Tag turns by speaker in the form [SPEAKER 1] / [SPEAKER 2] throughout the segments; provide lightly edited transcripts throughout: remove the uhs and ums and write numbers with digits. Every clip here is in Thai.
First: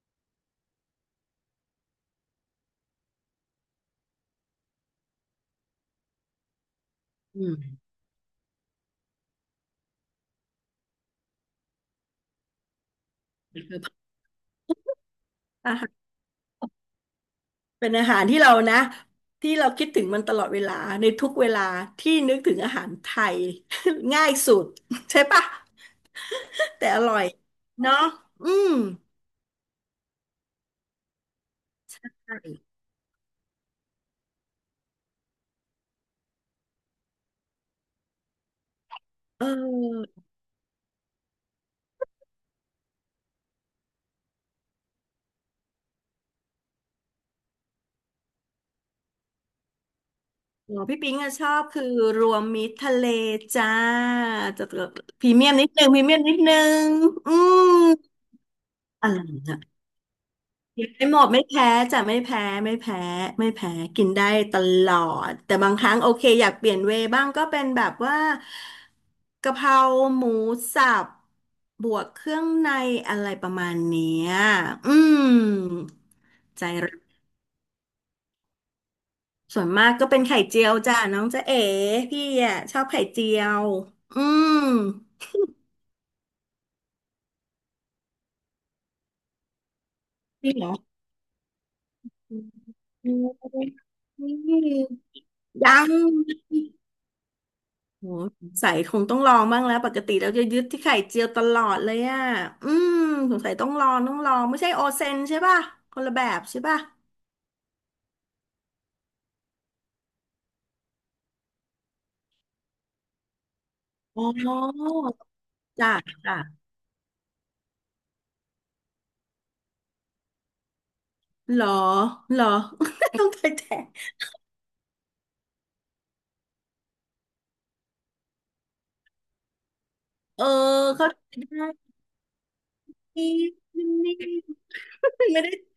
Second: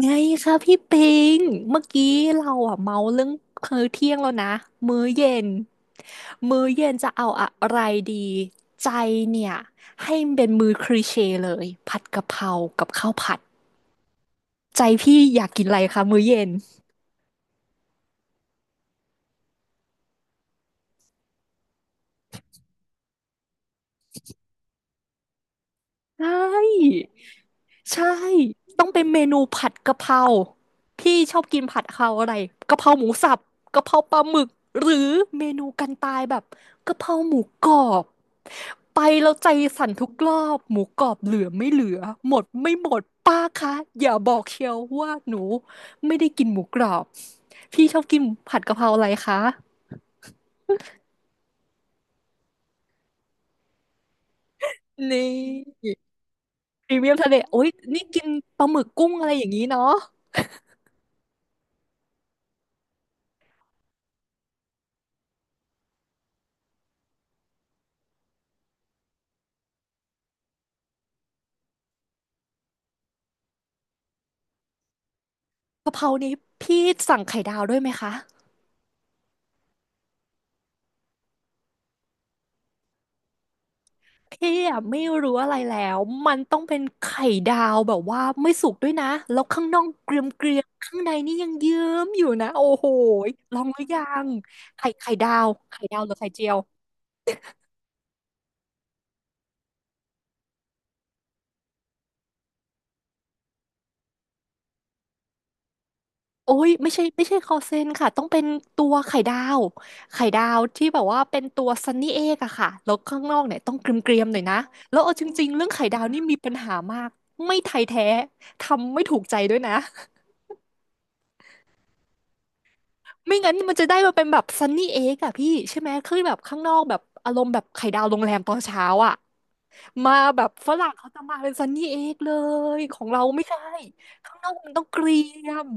[SPEAKER 1] ไงคะพี่ปิงเมื่อกี้เราอะเมาเรื่องมื้อเที่ยงแล้วนะ มื้อเย็น มื้อเย็นจะเอา
[SPEAKER 2] อื
[SPEAKER 1] อะ
[SPEAKER 2] ม
[SPEAKER 1] ไรดีใจเนี่ยให้มันเป็นมื้อคลีเช่เลยผัดกะเพรากับข้าวผัด
[SPEAKER 2] คือ
[SPEAKER 1] ใจพี่อยากกิน
[SPEAKER 2] อา
[SPEAKER 1] อะไร
[SPEAKER 2] หา
[SPEAKER 1] คะ
[SPEAKER 2] ร
[SPEAKER 1] มื้อเย็น
[SPEAKER 2] เป็นอาหารที่เรานะที่เราคิดถึงมันตลอดเวลาในทุกเวลาที่นึกถึงอาหารไทย ง่ายสุดใช่ปะ
[SPEAKER 1] ใช่
[SPEAKER 2] แต่อร่อยเนาะ
[SPEAKER 1] ใช่
[SPEAKER 2] อืม
[SPEAKER 1] ต้องเป็นเมนูผัดกะเพราพี่ชอบกินผัดกะเพราอะ
[SPEAKER 2] ใช
[SPEAKER 1] ไรกะ
[SPEAKER 2] ่
[SPEAKER 1] เพราหมูสับกะเพราปลาหมึกหรือเมนูกันตายแบบกะเพราหมูกรอบไปแล้ว
[SPEAKER 2] เอ
[SPEAKER 1] ใจสั่นทุ
[SPEAKER 2] อ
[SPEAKER 1] กรอบหมูกรอบเหลือไม่เหลือหมดไม่หมดป้าคะอย่าบอกเชียวว่าหนูไม่ได้กินหมูกรอบพี่ชอบกินผัดกะเพราอะไรคะ
[SPEAKER 2] หมอพี่ปิ๊งอะชอบคือรวมมิตรทะเลจ้าจะ
[SPEAKER 1] นี
[SPEAKER 2] พรีเมียมนิดนึ
[SPEAKER 1] ่
[SPEAKER 2] พรีเมียมนิดนึง
[SPEAKER 1] พรีเมียมทะ
[SPEAKER 2] อื
[SPEAKER 1] เลโอ๊ย
[SPEAKER 2] ม
[SPEAKER 1] นี่กินปลาหมึกกุ้
[SPEAKER 2] อะ
[SPEAKER 1] ง
[SPEAKER 2] ไร
[SPEAKER 1] อะไรอย่าง
[SPEAKER 2] นะ
[SPEAKER 1] นี้เนาะ
[SPEAKER 2] ไม่หมดไม่แพ้จะไม่แพ้ไม่แพ้กินได้ตลอดแต่บางครั้งโอเคอยากเปลี่ยนเวย์บ้างก็เป็นแบบว่ากะเพราหมูสับบวกเครื่องในอะไรประมาณเนี้ยอืม
[SPEAKER 1] กะเพรานี้
[SPEAKER 2] ใจ
[SPEAKER 1] พี่
[SPEAKER 2] รัก
[SPEAKER 1] สั่งไข่ดาวด้วยไหมคะ
[SPEAKER 2] ส่วนมากก็เป็นไข่เจียวจ้ะน้องจ๊ะเอ๋พี่อ่ะชอบไข่เจียวอืม
[SPEAKER 1] เอ๊ะไม่รู้อะไรแล้วมันต้องเป็นไข่ดาวแบบว่าไม่สุกด้วยนะแล้วข้างนอกเกรียมเก
[SPEAKER 2] จริ
[SPEAKER 1] รี
[SPEAKER 2] ง
[SPEAKER 1] ย
[SPEAKER 2] เห
[SPEAKER 1] ม
[SPEAKER 2] รอ
[SPEAKER 1] ข้างในนี่ยังเยิ้มอยู่นะโอ้โห
[SPEAKER 2] อื
[SPEAKER 1] ย
[SPEAKER 2] ม
[SPEAKER 1] ลองหรือยังไข่ไข่ดาว
[SPEAKER 2] ยั
[SPEAKER 1] ไข่
[SPEAKER 2] ง
[SPEAKER 1] ดาวหรือไข่เจียว
[SPEAKER 2] โหใส่คงต้องลองบ้างแล้วปกติเราจะยึดที่ไข่เจียวตลอดเลยอ่ะอืมสงสัยต้องลองไม่ใช่โอเซนใช่ป่ะคนละแบบ
[SPEAKER 1] โอ้
[SPEAKER 2] ใช่
[SPEAKER 1] ย
[SPEAKER 2] ป่ะ
[SPEAKER 1] ไม่ใช่ไม่ใช่คอเซนค่ะต้องเป็นตัวไข่ดาวไข่ดาวที่แบบว่าเป็นตัวซันนี่เอกอะค่ะแล้วข้างนอกเนี่ยต้องเกรียมเกรี
[SPEAKER 2] อ๋
[SPEAKER 1] มหน่อยนะ
[SPEAKER 2] อ
[SPEAKER 1] แล้วเอาจริงๆเรื่องไข่
[SPEAKER 2] จ้ะ
[SPEAKER 1] ดาวนี่มีปัญ
[SPEAKER 2] จ้ะ
[SPEAKER 1] หามากไม่ไทยแท้ทำไม่ถูกใจด้วยนะ
[SPEAKER 2] เหรอเหรอ ต้อง
[SPEAKER 1] ไม่
[SPEAKER 2] เค่
[SPEAKER 1] งั้น
[SPEAKER 2] แต
[SPEAKER 1] มันจะ
[SPEAKER 2] น
[SPEAKER 1] ได้มาเป็นแบบซันนี่เอ็กอะพี่ใช่ไหมคือแบบข้างนอกแบบอารมณ์แบบไข่ดาวโรงแรมตอนเช้าอะมาแบ
[SPEAKER 2] เออ
[SPEAKER 1] บฝรั่ง
[SPEAKER 2] เขา
[SPEAKER 1] เขาจะ
[SPEAKER 2] ใจ
[SPEAKER 1] มาเป็นซันนี่
[SPEAKER 2] ได้
[SPEAKER 1] เอ็กเลยของเรา
[SPEAKER 2] นี่
[SPEAKER 1] ไม่ใช่
[SPEAKER 2] นี่
[SPEAKER 1] ข้างนอกมันต้องเก
[SPEAKER 2] ไม
[SPEAKER 1] รี
[SPEAKER 2] ่
[SPEAKER 1] ย
[SPEAKER 2] ได้
[SPEAKER 1] ม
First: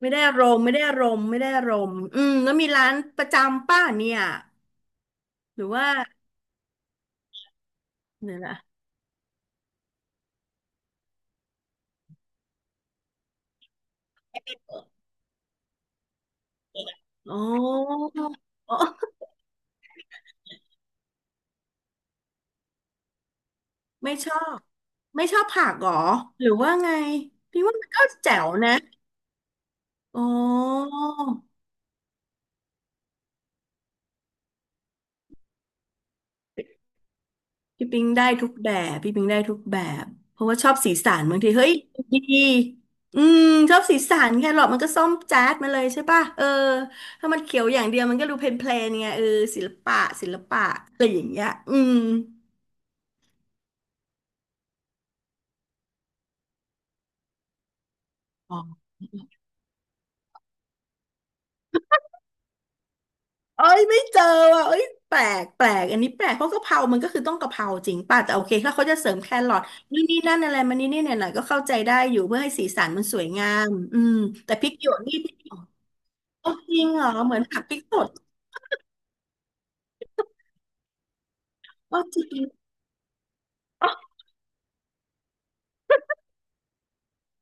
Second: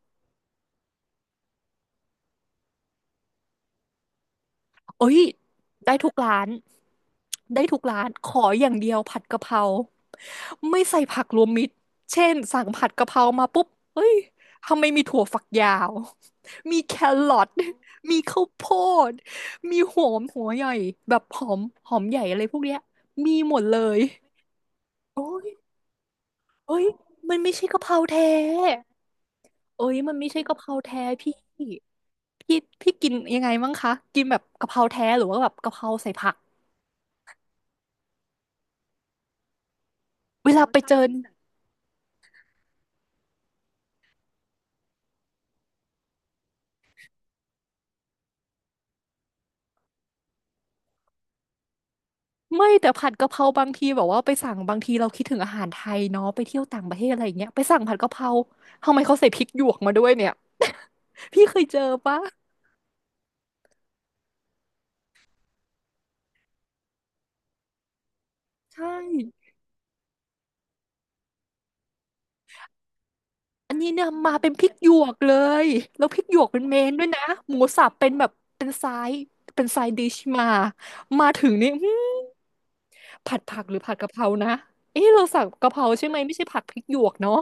[SPEAKER 2] ไม่ได้อารมณ์ไม่ได้อารมณ์อืมแล้วมีร้านประจำป้าเนี่ย
[SPEAKER 1] โอ้ย
[SPEAKER 2] หรือว่า
[SPEAKER 1] ได้ทุกร้านได้ทุกร้านข
[SPEAKER 2] เนี่ย
[SPEAKER 1] อ
[SPEAKER 2] นะ
[SPEAKER 1] อย่างเดียวผัดกะเพราไม่ใส่ผักรวมมิตรเช่นสั่งผัดกะเพรามาปุ๊บเฮ้ยทำไมมีถั่วฝักยาวมีแคร
[SPEAKER 2] อ๋อ
[SPEAKER 1] อทมีข้าวโพ
[SPEAKER 2] อ๋อ
[SPEAKER 1] ดมีหอมหัวใหญ่แบบหอมหอมใหญ่อะไรพวกเนี้ยมีหมดเลย
[SPEAKER 2] ไม่ชอบ
[SPEAKER 1] โอ้
[SPEAKER 2] ไม่ชอบ
[SPEAKER 1] ย
[SPEAKER 2] ผักเหรอหรือว่า
[SPEAKER 1] เอ้ย
[SPEAKER 2] ไง
[SPEAKER 1] มันไม่
[SPEAKER 2] พี่
[SPEAKER 1] ใช่
[SPEAKER 2] ว่า
[SPEAKER 1] กะ
[SPEAKER 2] มั
[SPEAKER 1] เพ
[SPEAKER 2] น
[SPEAKER 1] รา
[SPEAKER 2] ก็
[SPEAKER 1] แท้
[SPEAKER 2] แจ๋วนะ
[SPEAKER 1] เอ้ยมัน
[SPEAKER 2] อ๋อ
[SPEAKER 1] ไม่ใช่กะเพราแท้พี่พี่พี่กินยังไงมั้งคะกินแบบกะเพราแท้หรือว่าแบบกะเพราใส่ผัก
[SPEAKER 2] พี่ปิงได้ทุกแบบเพราะ
[SPEAKER 1] เว
[SPEAKER 2] ว่า
[SPEAKER 1] ลา
[SPEAKER 2] ชอบ
[SPEAKER 1] ไป
[SPEAKER 2] สี
[SPEAKER 1] เจอ
[SPEAKER 2] สันบางทีเฮ้ยดีอืมชอบสีสันแครอทมันก็ส้มจ๊าดมาเลยใช่ป่ะเออถ้ามันเขียวอย่างเดียวมันก็ดูเพลนๆไงเออศิลปะศิลปะอะไรอย่างเงี้ยอืม
[SPEAKER 1] ไม่แต่ผัดกะเพราบางทีแบบว่าไปสั่งบางทีเราคิดถึงอาหารไทยเนาะไปเที่ยวต่างประเทศอะไรอย่างเงี้ยไปสั่งผัดกะเพรา
[SPEAKER 2] อ๋อ
[SPEAKER 1] ทำไมเขาใส่พริกหยวกมาด้วยเนี่ย พี่เคยเจอปะ
[SPEAKER 2] เอ้ยไม่เจอว่ะเอ้ยแปลกอันนี้แปลกเพราะกะเพรามันก็คือต้องกะเพราจริงป่ะแต่โอเคถ้าเขา
[SPEAKER 1] ใช่
[SPEAKER 2] จะเสริมแครอทนี่นนี่นั่นอะไรมานนี่นี่หน่อยๆก็เข้าใจได้อยู่เพื่อให้สีสันมันสวยงาม
[SPEAKER 1] อันนี้
[SPEAKER 2] อื
[SPEAKER 1] เนี่ย
[SPEAKER 2] ม
[SPEAKER 1] มาเป็น
[SPEAKER 2] แต่
[SPEAKER 1] พ
[SPEAKER 2] พ
[SPEAKER 1] ริ
[SPEAKER 2] ริ
[SPEAKER 1] ก
[SPEAKER 2] กห
[SPEAKER 1] ห
[SPEAKER 2] ย
[SPEAKER 1] ย
[SPEAKER 2] วก
[SPEAKER 1] วก
[SPEAKER 2] นี่
[SPEAKER 1] เลยแล้วพริกหยวก
[SPEAKER 2] โอ้
[SPEAKER 1] เป็น
[SPEAKER 2] จ
[SPEAKER 1] เม
[SPEAKER 2] ริง
[SPEAKER 1] น
[SPEAKER 2] เห
[SPEAKER 1] ด้
[SPEAKER 2] ร
[SPEAKER 1] วย
[SPEAKER 2] อ
[SPEAKER 1] นะ
[SPEAKER 2] เหมือน
[SPEAKER 1] หมู
[SPEAKER 2] ผักพริก
[SPEAKER 1] สับ
[SPEAKER 2] ส
[SPEAKER 1] เป็
[SPEAKER 2] ด
[SPEAKER 1] นแบบเป็นไซส์เป็นไซส์ดิชมามาถึงนี่อื้
[SPEAKER 2] อ๋อจ
[SPEAKER 1] อ
[SPEAKER 2] ริง
[SPEAKER 1] ผัดผักหรือ
[SPEAKER 2] อ๋
[SPEAKER 1] ผัดกะ
[SPEAKER 2] อ
[SPEAKER 1] เพรานะเอ๊ะเราสั่งกะเพราใช่ไหมไม่ใช่ผัดพริกหยวกเนาะ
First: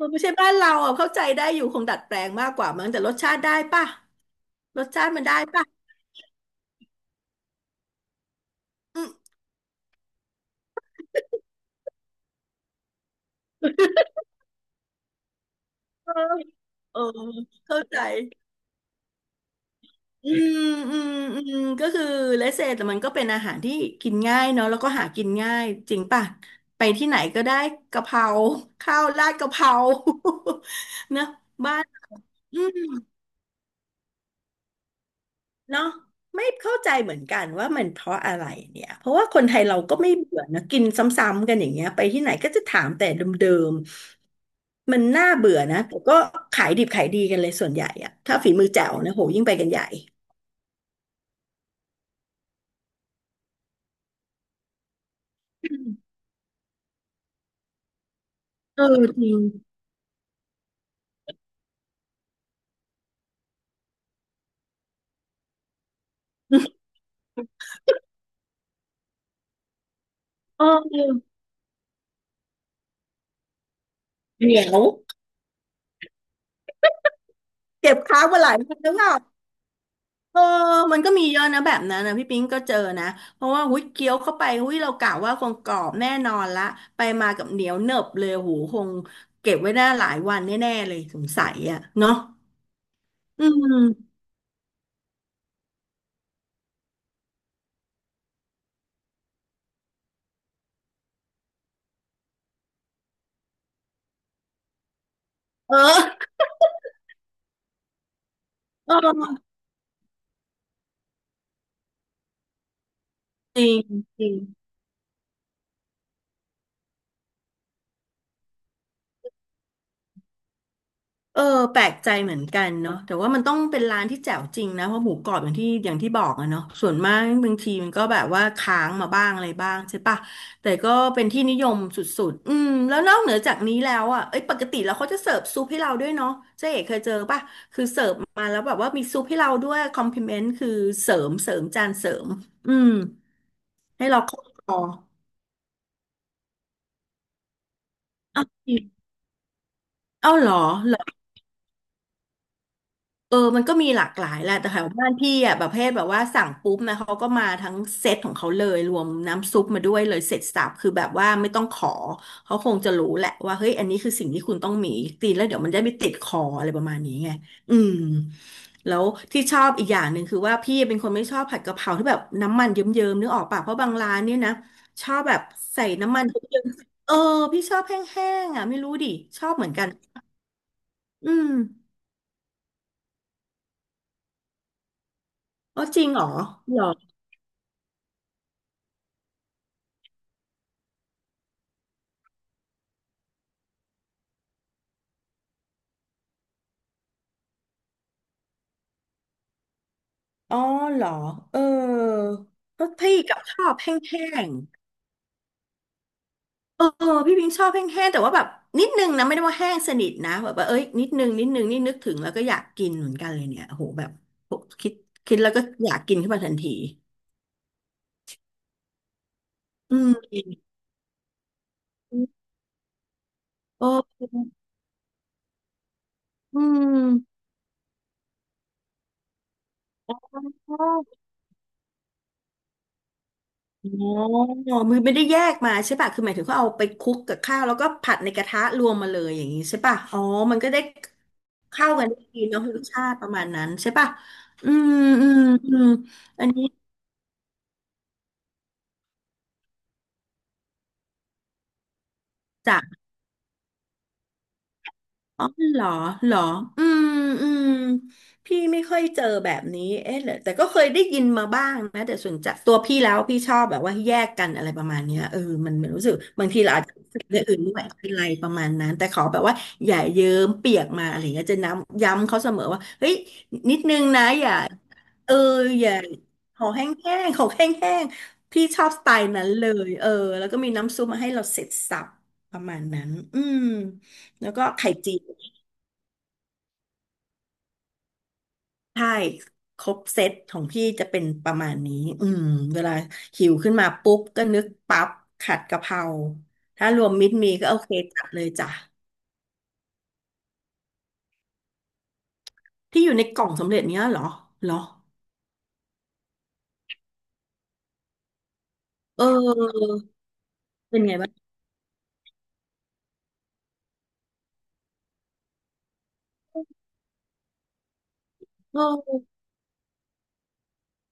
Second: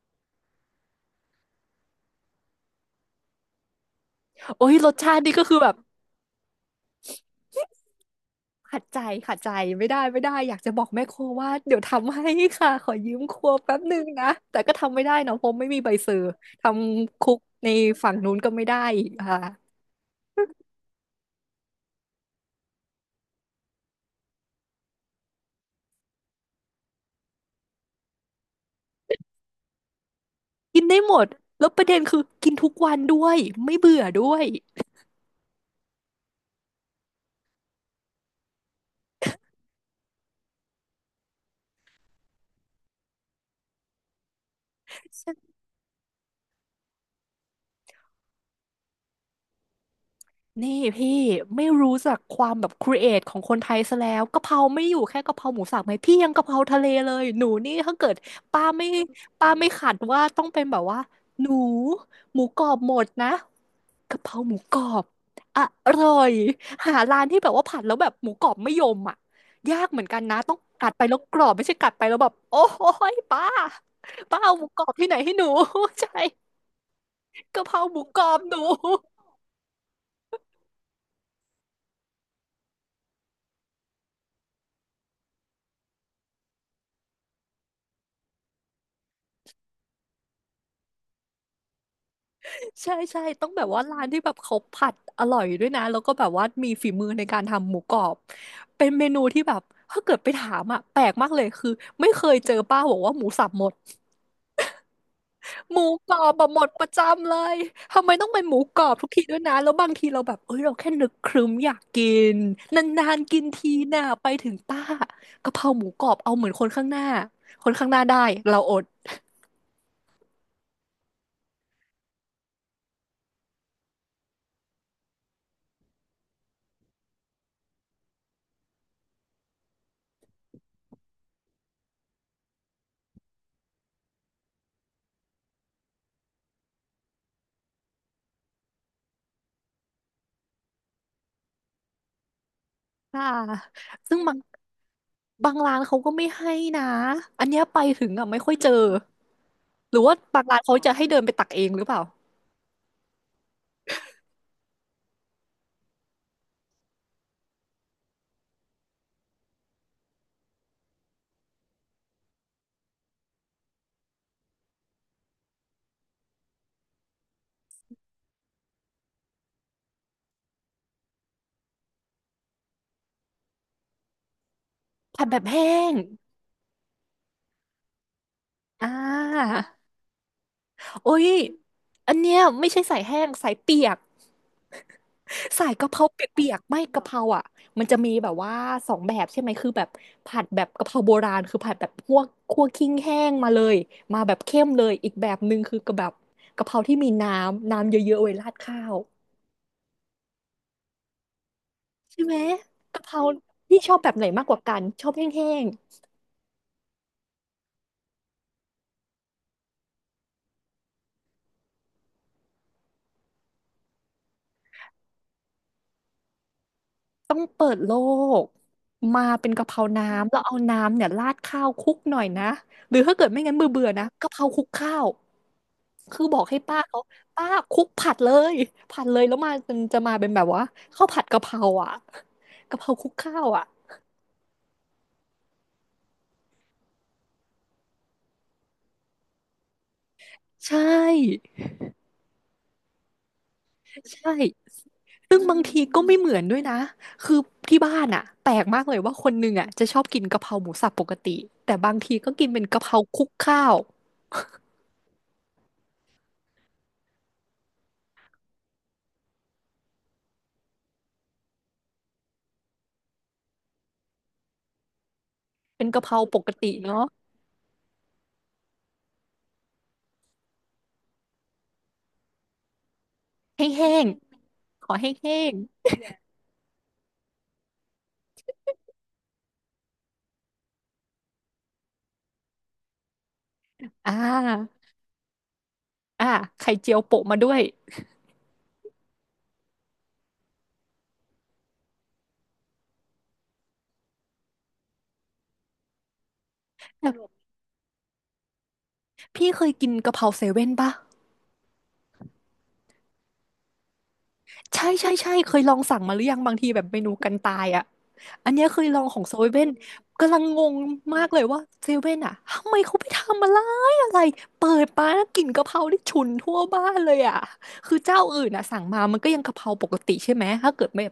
[SPEAKER 2] มันไม่ใช่บ้านเราอ่ะเข้าใจได้อยู่คงดัดแปลงมากกว่ามั้งแต่รสชาติได้ป่ะ
[SPEAKER 1] โอ้ย
[SPEAKER 2] ร
[SPEAKER 1] ร
[SPEAKER 2] ส
[SPEAKER 1] ส
[SPEAKER 2] ชา
[SPEAKER 1] ชา
[SPEAKER 2] ติมั
[SPEAKER 1] ติ
[SPEAKER 2] น
[SPEAKER 1] นี่
[SPEAKER 2] ได้
[SPEAKER 1] ก็คือ
[SPEAKER 2] ป่ะ
[SPEAKER 1] แบบ ขัดใจ
[SPEAKER 2] อืม
[SPEAKER 1] ขัดใจไม่ได้ไม่ได้อยากจะบอกแม่ครัวว่าเดี๋ยวทำให้ค่ะขอยืมครัวแป๊บนึงนะแต่ก็ทำไม่ได้เนาะเพราะไม่มีใบเซ
[SPEAKER 2] เอ
[SPEAKER 1] อ
[SPEAKER 2] อ
[SPEAKER 1] ร์ท
[SPEAKER 2] เออ
[SPEAKER 1] ำคุกใน
[SPEAKER 2] เข้าใจ
[SPEAKER 1] ฝั่งนู้นก็ไม่ได้อีกค่ะ
[SPEAKER 2] อืมอืมอืมก็คือเลสเซแต่มันก็เป็นอาหารที่กินง่ายเนาะแล้วก็หากินง่ายจริงป่ะไปที่ไหนก็ได้กะเพราข้าวราดกะเพรา
[SPEAKER 1] กินได้หม
[SPEAKER 2] นะ
[SPEAKER 1] ดแล้ว
[SPEAKER 2] บ้า
[SPEAKER 1] ป
[SPEAKER 2] น
[SPEAKER 1] ระเด็นคือกิน
[SPEAKER 2] อื
[SPEAKER 1] ทุกวัน
[SPEAKER 2] ม
[SPEAKER 1] ด้วยไม่เบื่อด้วย
[SPEAKER 2] เนาะไม่เข้าใจเหมือนกันว่ามันเพราะอะไรเนี่ยเพราะว่าคนไทยเราก็ไม่เบื่อนะกินซ้ำๆกันอย่างเงี้ยไปที่ไหนก็จะถามแต่เดิมๆมันน่าเบื่อนะแต่ก็ขายดิบขายดีกันเลยส่วนใหญ่อะถ้าฝีมือแจ๋วนะโหยิ่งไปกันใหญ่
[SPEAKER 1] นี่พี่ไม่รู้จักความแบบครีเอทของคนไทยซะแล้วกะเพราไม่อยู่แค่กะเพราหมู
[SPEAKER 2] อื
[SPEAKER 1] สับไหม
[SPEAKER 2] ม
[SPEAKER 1] พี่ยังกะเพราทะเลเลยหนูนี่ถ้าเกิดป้า
[SPEAKER 2] เออ
[SPEAKER 1] ไม่
[SPEAKER 2] จริง
[SPEAKER 1] ป้าไม่ขัดว่าต้องเป็นแบบว่าหนูหมูกรอบหมดนะ กะเพราหมูกรอบอร่อยหา ร้านที่แบบว่าผัดแล้วแบบหมูกรอบไม่ยมอ่ะยากเหมือนกันนะต้อง
[SPEAKER 2] เออ
[SPEAKER 1] กัด
[SPEAKER 2] เดี
[SPEAKER 1] ไปแล้วกรอบไม่ใช่กัดไปแล้วแบบโอ้ยป้า
[SPEAKER 2] ๋
[SPEAKER 1] เอา
[SPEAKER 2] ย
[SPEAKER 1] หมู
[SPEAKER 2] ว
[SPEAKER 1] กรอบที่ไหนให้หนู ใช่กะเพรา
[SPEAKER 2] เก็
[SPEAKER 1] ห
[SPEAKER 2] บ
[SPEAKER 1] มูก
[SPEAKER 2] ค้า
[SPEAKER 1] ร
[SPEAKER 2] ง
[SPEAKER 1] อ
[SPEAKER 2] มา
[SPEAKER 1] บ
[SPEAKER 2] ห
[SPEAKER 1] ห
[SPEAKER 2] ลาย
[SPEAKER 1] นู
[SPEAKER 2] วันแล้วแบบเออมันก็มีเยอะนะแบบนั้นนะพี่ปิ๊งก็เจอนะเพราะว่าหุ้ยเคี้ยวเข้าไปหุ้ยเรากะว่าคงกรอบแน่นอนละไปมากับเหนียวเนนบเลยโหูคงเก็บไว้ได้หลายวันแน่ๆเลยสงสัยอ่ะเนาะ
[SPEAKER 1] ใช่ใช่
[SPEAKER 2] อื
[SPEAKER 1] ต้องแบบว่าร้าน
[SPEAKER 2] ม
[SPEAKER 1] ที่แบบเขาผัดอร่อยด้วยนะแล้วก็แบบว่ามีฝีมือในการทำหมูกรอบเป็นเมนูที่แบบถ้าเกิดไปถามอ่ะแปลกมากเลยคือไม่เคยเจอป้าบอกว่าหมูสับหมด ห
[SPEAKER 2] เอ
[SPEAKER 1] มูกรอ
[SPEAKER 2] อ
[SPEAKER 1] บแบบหมดประจำเลย ทำไมต้องเป็นหมูกรอ
[SPEAKER 2] เอ
[SPEAKER 1] บทุกทีด้วย
[SPEAKER 2] อ
[SPEAKER 1] นะ แล้วบางทีเราแบบเอ้ย เราแค่นึกครึ้มอยากกินนานๆกิน
[SPEAKER 2] จริ
[SPEAKER 1] ที
[SPEAKER 2] ง
[SPEAKER 1] น่ะ
[SPEAKER 2] จ
[SPEAKER 1] ไป
[SPEAKER 2] ริง
[SPEAKER 1] ถึงป้ากะเพราหมูกรอบเอาเหมือนคนข้างหน้าคนข้างหน้าได้เราอด
[SPEAKER 2] เออแปลกใจเหมือนกันเนาะแต่ว่ามันต้องเป็นร้านที่แจ๋วจริงนะเพราะหมูกรอบอย่างที่บอกอะเนาะส่วนมากบางทีมันก็แบบว่าค้างมาบ้างอะไรบ้างใช่ปะแต่ก็เป็นที่นิยมสุดๆอืมแล้วนอกเหนือจากนี้แล้วอะเอ้ยปกติแล้วเขาจะเสิร์ฟซุปให้เราด้วยเนาะเจ๊เอกเคยเจอปะคือเสิร์ฟมาแล้วแบบว่ามีซุปให้เราด้วยคอมพลเมนต์คือเสริมจานเสริมอืม
[SPEAKER 1] ค่ะ
[SPEAKER 2] ให้
[SPEAKER 1] ซึ่
[SPEAKER 2] เรา
[SPEAKER 1] งบาง
[SPEAKER 2] เข้าคอ
[SPEAKER 1] บางร้านเขาก็ไม่ให้นะอันเนี้ยไปถึงอ่ะไม่
[SPEAKER 2] อ้าว
[SPEAKER 1] ค่อยเจ
[SPEAKER 2] จ
[SPEAKER 1] อ
[SPEAKER 2] ริง
[SPEAKER 1] หรือว่า
[SPEAKER 2] เอา
[SPEAKER 1] บาง
[SPEAKER 2] เหรอ
[SPEAKER 1] ร้านเขาจะให้เดินไปตักเองหรือเปล่า
[SPEAKER 2] เออมันก็มีหลากหลายแหละแต่แถวบ้านพี่อ่ะแบบประเภทแบบว่าสั่งปุ๊บนะเขาก็มาทั้งเซตของเขาเลยรวมน้ำซุปมาด้วยเลยเสร็จสรรพคือแบบว่าไม่ต้องขอเขาคงจะรู้แหละว่าเฮ้ยอันนี้คือสิ่งที่คุณต้องมีตีแล้วเดี๋ยวมันจะไม่ติดคออะไรประมาณนี้ไงอืมแล้วที่ชอบอีกอย่างหนึ่งคือว่าพี่เป็นคนไม่ชอบผัดกะเพราที่แบบน้ำมันเยิ้มๆนึกออกปะเพราะบางร้านเนี่ยนะชอบ
[SPEAKER 1] ผัด
[SPEAKER 2] แบ
[SPEAKER 1] แบ
[SPEAKER 2] บ
[SPEAKER 1] บแห้
[SPEAKER 2] ใส่
[SPEAKER 1] ง
[SPEAKER 2] น้ำมันเยิ้มๆเออพี่ชอบแห้งๆอ่ะไม่
[SPEAKER 1] อ่า
[SPEAKER 2] รู้ดิชอบเหมือนกัน
[SPEAKER 1] โอ้ย
[SPEAKER 2] อืม
[SPEAKER 1] อันเนี้ยไม่ใช่ใส่แห้งใส่เปียก สาย
[SPEAKER 2] อ๋อ
[SPEAKER 1] กะเพ
[SPEAKER 2] จ
[SPEAKER 1] รา
[SPEAKER 2] ริง
[SPEAKER 1] เ
[SPEAKER 2] เหรอ
[SPEAKER 1] ปียกๆ
[SPEAKER 2] เห
[SPEAKER 1] ไม่
[SPEAKER 2] รอ
[SPEAKER 1] กะเพราอ่ะมันจะมีแบบว่าสองแบบใช่ไหมคือแบบผัดแบบกะเพราโบราณคือผัดแบบคัวกคั่วขิ้งแห้งมาเลยมาแบบเข้มเลยอีกแบบหนึ่งคือกะแบบกะเพราที่มีน้ำน้ำเยอะๆไว้ราดข้าว
[SPEAKER 2] อ๋อเหรอเออ
[SPEAKER 1] ใช่ไหม
[SPEAKER 2] เพ
[SPEAKER 1] กะเพ
[SPEAKER 2] พี่
[SPEAKER 1] รา
[SPEAKER 2] กับชอบ
[SPEAKER 1] ที่ชอ
[SPEAKER 2] แห้
[SPEAKER 1] บแบบไหนมาก
[SPEAKER 2] ง
[SPEAKER 1] กว่ากันชอบแห้ง
[SPEAKER 2] ๆเออพี่พิงชอบแห้งๆแต่ว่าแบบนิดนึงนะไม่ได้ว่าแห้งสนิทนะแบบว่าเอ้ยนิดนึงนิดนึงนี่นึกถึงแล้วก็อยากกินเหมือนกันเลยเนี่ยโอ้โหแบบคิดคิดแล้วก็อยากกินขึ้นมาทันที
[SPEAKER 1] ต้องเปิดโลกมาเป็นกะเพรา
[SPEAKER 2] อืม
[SPEAKER 1] น้ำแล้วเอาน้ำเนี่ยราดข้าวคลุกหน่อยนะหรือถ้าเกิดไม่งั้นเบื่อ
[SPEAKER 2] โอ
[SPEAKER 1] เบื่อนะกะเพรา
[SPEAKER 2] ้
[SPEAKER 1] คลุกข้าวคือบอกให้
[SPEAKER 2] อื
[SPEAKER 1] ป้า
[SPEAKER 2] ม
[SPEAKER 1] เขาป้าคลุกผัดเลยผัดเลยแล้วมามันจะมาเป็นแบบว่าข้าวผัดกะเพราอ่ะกะเพราคลุกข้าวอ่ะ
[SPEAKER 2] อ๋อมือไม่ได้แยกมาใช่ป่ะ คือหมายถึงเขาเอาไปคลุกกับข้าวแล้วก็ผัดในกระทะรวมมาเลยอย่างนี้ใช่ป่ะ อ๋อมันก็
[SPEAKER 1] ใช
[SPEAKER 2] ได้
[SPEAKER 1] ่
[SPEAKER 2] เข้ากันได้ดีเนาะรสชาติประมาณนั้นใช่ป่ะ
[SPEAKER 1] ใช่
[SPEAKER 2] อืมอื
[SPEAKER 1] ซึ่
[SPEAKER 2] ม
[SPEAKER 1] งบาง
[SPEAKER 2] อื
[SPEAKER 1] ที
[SPEAKER 2] ม
[SPEAKER 1] ก็ไม่เหมือน
[SPEAKER 2] อัน
[SPEAKER 1] ด้วย
[SPEAKER 2] นี้
[SPEAKER 1] นะคือที่บ้านอ่ะแปลกมากเลยว่าคนหนึ่งอ่ะจะชอบกินกะเพราหมูสับปกติแต่บางทีก็กินเป็น
[SPEAKER 2] จา
[SPEAKER 1] กะเพ
[SPEAKER 2] ก
[SPEAKER 1] ราคลุกข้าว
[SPEAKER 2] อ๋อเหรอเหรออืมอืมพี่ไม่ค่อยเจอแบบนี้เอ๊ะเหรอแต่ก็เคยได้ยินมาบ้างนะแต่ส่วนจะตัวพี่แล้วพี่ชอบแบบว่าแยกกันอะไรประมาณเนี้ยเออมัน
[SPEAKER 1] เป็
[SPEAKER 2] มั
[SPEAKER 1] น
[SPEAKER 2] น
[SPEAKER 1] กะ
[SPEAKER 2] รู้
[SPEAKER 1] เพ
[SPEAKER 2] สึก
[SPEAKER 1] ราป
[SPEAKER 2] บา
[SPEAKER 1] ก
[SPEAKER 2] งที
[SPEAKER 1] ติ
[SPEAKER 2] เราอาจจะ
[SPEAKER 1] เนาะ
[SPEAKER 2] รู้สึกเร่องอื่นด้วยอะไรประมาณนั้นแต่ขอแบบว่าอย่าเยิ้มเปียกมาอะไรเงี้ยจะน้ำย้ำเขาเสมอว่าเฮ้ย
[SPEAKER 1] แ
[SPEAKER 2] นิด
[SPEAKER 1] ห้
[SPEAKER 2] นึง
[SPEAKER 1] ง
[SPEAKER 2] นะอย่า
[SPEAKER 1] ๆขอแห
[SPEAKER 2] เอ
[SPEAKER 1] ้
[SPEAKER 2] อ
[SPEAKER 1] ง
[SPEAKER 2] อย่าขอแห้งๆขอแห้งๆพี่ชอบสไตล์นั้นเลยเออแล้วก็มีน้ำซุปมาให้เราเสร็จสับประมาณนั้นอืม
[SPEAKER 1] ๆอ่า
[SPEAKER 2] แล้วก็ไข่เจียว
[SPEAKER 1] อ่า ไข่เจียวโปะมาด้วย
[SPEAKER 2] ใช่ครบเซตของพี่จะเป็นประมาณนี้อืมเวลาหิวขึ้นมาปุ๊บก็นึกปั๊บขัดกะเพราถ้ารวมมิตร
[SPEAKER 1] แต่
[SPEAKER 2] มีก็โอเคจัดเลยจ้ะ
[SPEAKER 1] พี่เคยกินกะเพราเซเว่นปะ
[SPEAKER 2] ที่อยู่ในกล่องสำเร็จเนี้ยเหรอเหรอ
[SPEAKER 1] ใช่ใช่ใช่เคยลองสั่งมาหรือยังบางทีแบบเมนูกันตายอ่ะ อันเนี้ยเคยลองขอ
[SPEAKER 2] เอ
[SPEAKER 1] งเซเว่น
[SPEAKER 2] อ
[SPEAKER 1] กำลังงง
[SPEAKER 2] เป็นไง
[SPEAKER 1] มาก
[SPEAKER 2] บ้าง
[SPEAKER 1] เลยว่าเซเว่นอะทำไมเขาไปทำอะไรอะไรเปิดมาแล้วกลิ่นกะเพราที่ฉุนทั่วบ้านเลยอะคือเจ้าอื่นอะ
[SPEAKER 2] เอ
[SPEAKER 1] สั่งมามันก็
[SPEAKER 2] อ
[SPEAKER 1] ยังกะเพราปกติใช่ไหมถ้าเกิดไม่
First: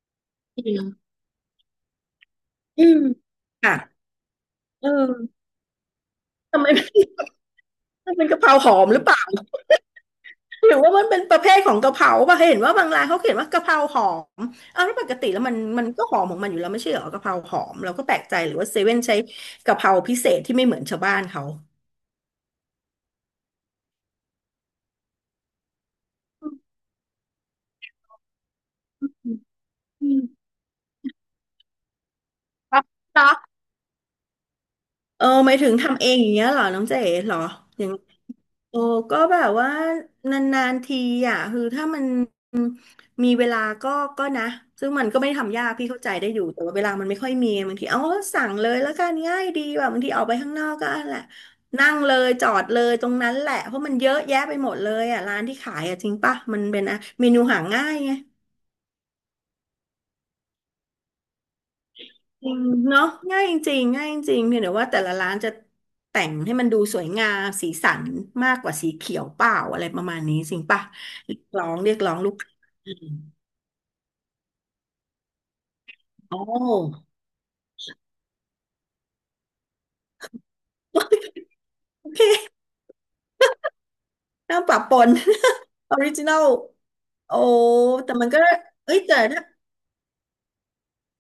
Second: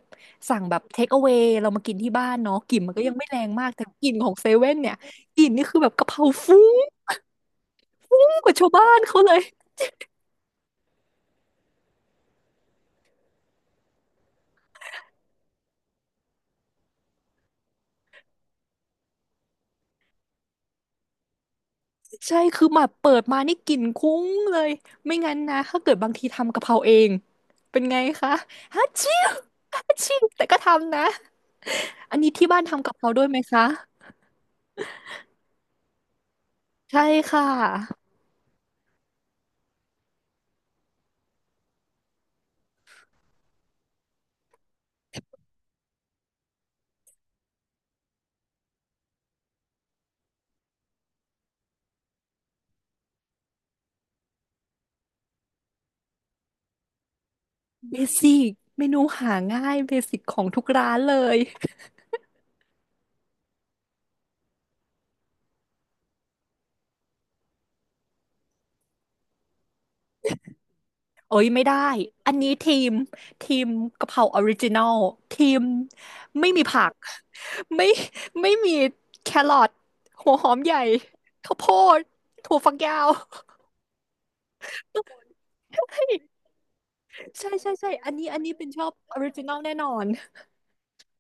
[SPEAKER 1] สั่ง
[SPEAKER 2] จริ
[SPEAKER 1] แบบเท
[SPEAKER 2] ง
[SPEAKER 1] คเอา a y เรามากินที่บ้านเนาะกลิ่น
[SPEAKER 2] อื
[SPEAKER 1] มัน
[SPEAKER 2] ม
[SPEAKER 1] ก็ยังไม่แรงมาก
[SPEAKER 2] ค่ะ
[SPEAKER 1] แต่กลิ่นของเซเว่น
[SPEAKER 2] เอ
[SPEAKER 1] เนี่ยก
[SPEAKER 2] อ
[SPEAKER 1] ลิ่นนี่คือแบบกะเพราฟุ้
[SPEAKER 2] ทำไม
[SPEAKER 1] ง
[SPEAKER 2] ไม่ มันเป็นกะเพ
[SPEAKER 1] ก
[SPEAKER 2] รา
[SPEAKER 1] ว่า
[SPEAKER 2] ห
[SPEAKER 1] ชาว
[SPEAKER 2] อม
[SPEAKER 1] บ้า
[SPEAKER 2] หรื
[SPEAKER 1] น
[SPEAKER 2] อเป
[SPEAKER 1] เขา
[SPEAKER 2] ล่า
[SPEAKER 1] เลย
[SPEAKER 2] หรือว่ามันเป็นประเภทของกะเพราป่ะเห็นว่าบางร้านเขาเขียนว่ากะเพราหอมอ้าวแล้วปกติแล้วมันก็หอมของมันอยู่แล้วไม่ใช่เหรอกะเพราหอมเราก็แปลกใจหรือว่าเซเว่นใช้กะเพราพิเศษที่ไม่เหมือนชาวบ้านเขา
[SPEAKER 1] ใช่ คือแบบเปิดมานี่กลิ่นคุ้งเลย ไม่งั้นนะ ถ้าเกิดบางทีทำกะเพราเอง เป็นไงคะฮัชชิวฮัช
[SPEAKER 2] อื
[SPEAKER 1] ชิว
[SPEAKER 2] ม
[SPEAKER 1] แต่ก็ทำนะ อันนี้ที่บ้าน
[SPEAKER 2] ครั
[SPEAKER 1] ทำ
[SPEAKER 2] บ
[SPEAKER 1] กะเพราด้วย
[SPEAKER 2] เนาะ
[SPEAKER 1] ไหมคะ
[SPEAKER 2] เออหมายถึงทำเองอย่างเงี้ยเหรอน้องเจ๋
[SPEAKER 1] ใช่
[SPEAKER 2] เหรอ
[SPEAKER 1] ค่ะ
[SPEAKER 2] ยัง โอ้ก็แบบว่านานๆทีอ่ะคือถ้ามันมีเวลาก็ก็นะซึ่งมันก็ไม่ได้ทำยากพี่เข้าใจได้อยู่แต่ว่าเวลามันไม่ค่อยมีบางทีเอาสั่งเลยแล้วกันง่ายดีแบบบางทีออกไปข้างนอกก็นั่นแหละนั่งเลยจอดเลยตรงนั้นแหละเพราะมันเยอะแยะไปหมดเลยอ่ะร้านที่ขายอ่ะจริงป่ะมันเป็นอะเมนูหาง่า
[SPEAKER 1] เบ
[SPEAKER 2] ยไง
[SPEAKER 1] สิกเมนูหาง่ายเบสิกของทุกร้านเลย
[SPEAKER 2] จริงเนาะง่ายจริงๆง่ายจริงเพียงแต่ว่าแต่ละร้านจะแต่งให้มันดูสวยงามสีสันมากกว่าสีเขียวเปล่าอะไรประมาณนี้จริงป่ะเรี
[SPEAKER 1] โอ้
[SPEAKER 2] ยก
[SPEAKER 1] ยไม่
[SPEAKER 2] ร้อ
[SPEAKER 1] ได้
[SPEAKER 2] งเรียกร้องลู
[SPEAKER 1] อัน
[SPEAKER 2] ก
[SPEAKER 1] นี้
[SPEAKER 2] ค้า
[SPEAKER 1] ทีม
[SPEAKER 2] อืม
[SPEAKER 1] ทีมกะเพราออริจินอลทีม
[SPEAKER 2] โอ้
[SPEAKER 1] ไม่มีผัก ไม่ ไม่มีแครอทหัวหอมใหญ่ข้าวโพด
[SPEAKER 2] โอเค
[SPEAKER 1] ถั่วฝักยาว
[SPEAKER 2] น้ำปะปน ออ
[SPEAKER 1] เฮ้
[SPEAKER 2] ริ
[SPEAKER 1] ย
[SPEAKER 2] จินอลโอ้
[SPEAKER 1] ใช่ใช่ใช่อั
[SPEAKER 2] แต่
[SPEAKER 1] นนี้
[SPEAKER 2] มัน
[SPEAKER 1] อั
[SPEAKER 2] ก็
[SPEAKER 1] นนี้เป็นชอบ
[SPEAKER 2] เอ้ย
[SPEAKER 1] อ
[SPEAKER 2] แต่
[SPEAKER 1] อริจิ
[SPEAKER 2] ถ้า
[SPEAKER 1] นอลแน่นอน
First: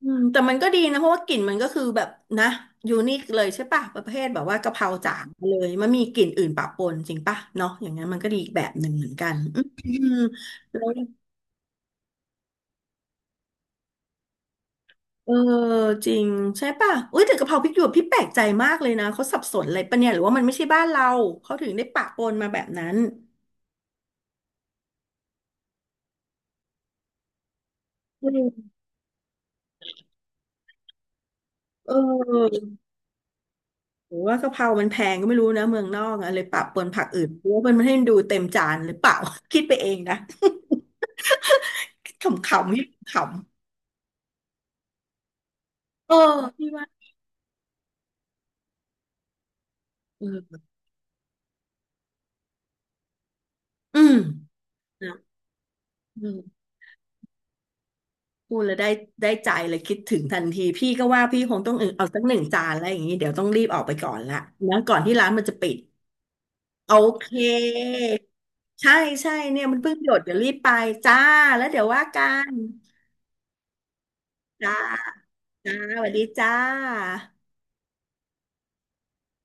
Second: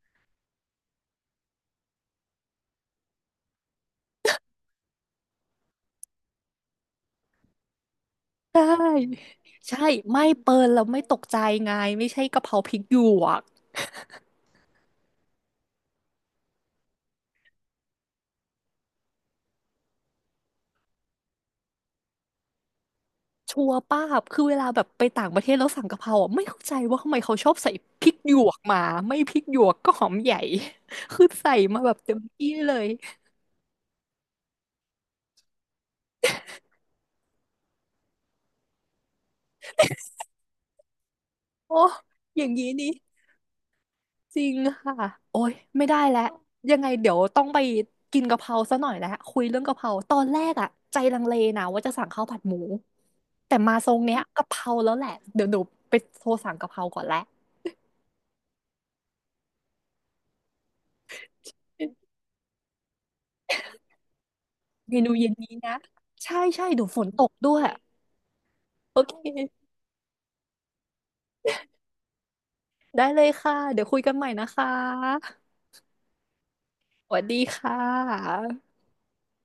[SPEAKER 2] อืมแต่มันก็ดีนะเพราะว่ากลิ่นมันก็คือแบบนะยูนิคเลยใช่ป่ะประเภทแบบว่ากะเพราจางเลยมันมีกลิ่นอื่นปะปนจริงป่ะเนาะอย่างนั้นมันก็ดีอี ก
[SPEAKER 1] ใช
[SPEAKER 2] แบบหนึ่งเหมือน
[SPEAKER 1] ่
[SPEAKER 2] กัน
[SPEAKER 1] ใช่
[SPEAKER 2] อืม
[SPEAKER 1] ไม่เปิดแล้วไม่ตกใจไงไม่ใช่กะเพราพริกหยวก
[SPEAKER 2] เออจริงใช่ป่ะอุ้ยแต่กะเพราพริกหยวกพี่แปลกใจมากเลยนะเขาสับสนอะไรปะเนี่ยหรือว่ามันไม่ใช่บ้านเราเขาถึงได้ปะปนมาแบบนั้น
[SPEAKER 1] ชัวร์ป้าบคือเวลาแบบไปต่างประเทศแล้วสั่งกะเพราอ่ะไม่เข้าใจว่าทำไมเขาชอบใส่พริก
[SPEAKER 2] อื
[SPEAKER 1] หยวก
[SPEAKER 2] ม
[SPEAKER 1] มาไม่พริกหยวกก็หอมใหญ่ คือใส่มาแบ
[SPEAKER 2] เ
[SPEAKER 1] บเต็มที่
[SPEAKER 2] ออ
[SPEAKER 1] เลย
[SPEAKER 2] หรือว่ากะเพรามันแพงก็ไม่รู้นะเมืองนอกอะเลยปะปนผักอื่นเพราะว่ามันไม่ให้ดูเต็มจานหรือเปล่า คิดไปเองนะ
[SPEAKER 1] โอ้อ ย่างนี้
[SPEAKER 2] ขำๆพี่
[SPEAKER 1] นี่
[SPEAKER 2] ขำ
[SPEAKER 1] จริงค่ะโอ้ยไม่ได้
[SPEAKER 2] ๆเออ
[SPEAKER 1] แล้ว
[SPEAKER 2] พี่
[SPEAKER 1] ยัง
[SPEAKER 2] ว่า
[SPEAKER 1] ไงเดี๋ยวต้องไปกินกะเพราซะหน่อยแล้วคุยเรื่องกะเพราตอนแรก
[SPEAKER 2] เออ
[SPEAKER 1] อะใจลังเลนะว่าจะสั่งข้าวผัดหมูแต่มาทร
[SPEAKER 2] อื
[SPEAKER 1] ง
[SPEAKER 2] ม
[SPEAKER 1] เนี้ยกะเพราแล้วแหละ
[SPEAKER 2] นะ
[SPEAKER 1] เดี๋ยวหนูไป
[SPEAKER 2] อื
[SPEAKER 1] โทร
[SPEAKER 2] ม
[SPEAKER 1] สั่งกะเพราก่อนแหละ
[SPEAKER 2] พูดแล้วได้ได้ใจเลยคิดถึงทันทีพี่ก็ว่าพี่คงต้องเออเอาสักหนึ่งจานอะไรอย่างนี้เดี๋ยวต้องรีบออกไปก่อนละนะ
[SPEAKER 1] เม
[SPEAKER 2] ก่อน
[SPEAKER 1] นู
[SPEAKER 2] ที่
[SPEAKER 1] เย็
[SPEAKER 2] ร้าน
[SPEAKER 1] น
[SPEAKER 2] มัน
[SPEAKER 1] นี้
[SPEAKER 2] จะปิ
[SPEAKER 1] นะ
[SPEAKER 2] ด
[SPEAKER 1] ใช่ใช่เดี๋ยว
[SPEAKER 2] โอ
[SPEAKER 1] ฝนต
[SPEAKER 2] เค
[SPEAKER 1] กด้วย
[SPEAKER 2] ใช่
[SPEAKER 1] โอเค
[SPEAKER 2] ใช่เนี่ยมันเพิ่งหยดเดี๋ยวรีบไปจ้าแล้วเดี๋ยวว่ากัน
[SPEAKER 1] ได้เลยค่ะเดี๋ยวคุยกันใหม่นะค
[SPEAKER 2] จ้า
[SPEAKER 1] ะ
[SPEAKER 2] จ้าสวัสดีจ้า
[SPEAKER 1] สวัสดีค่ะ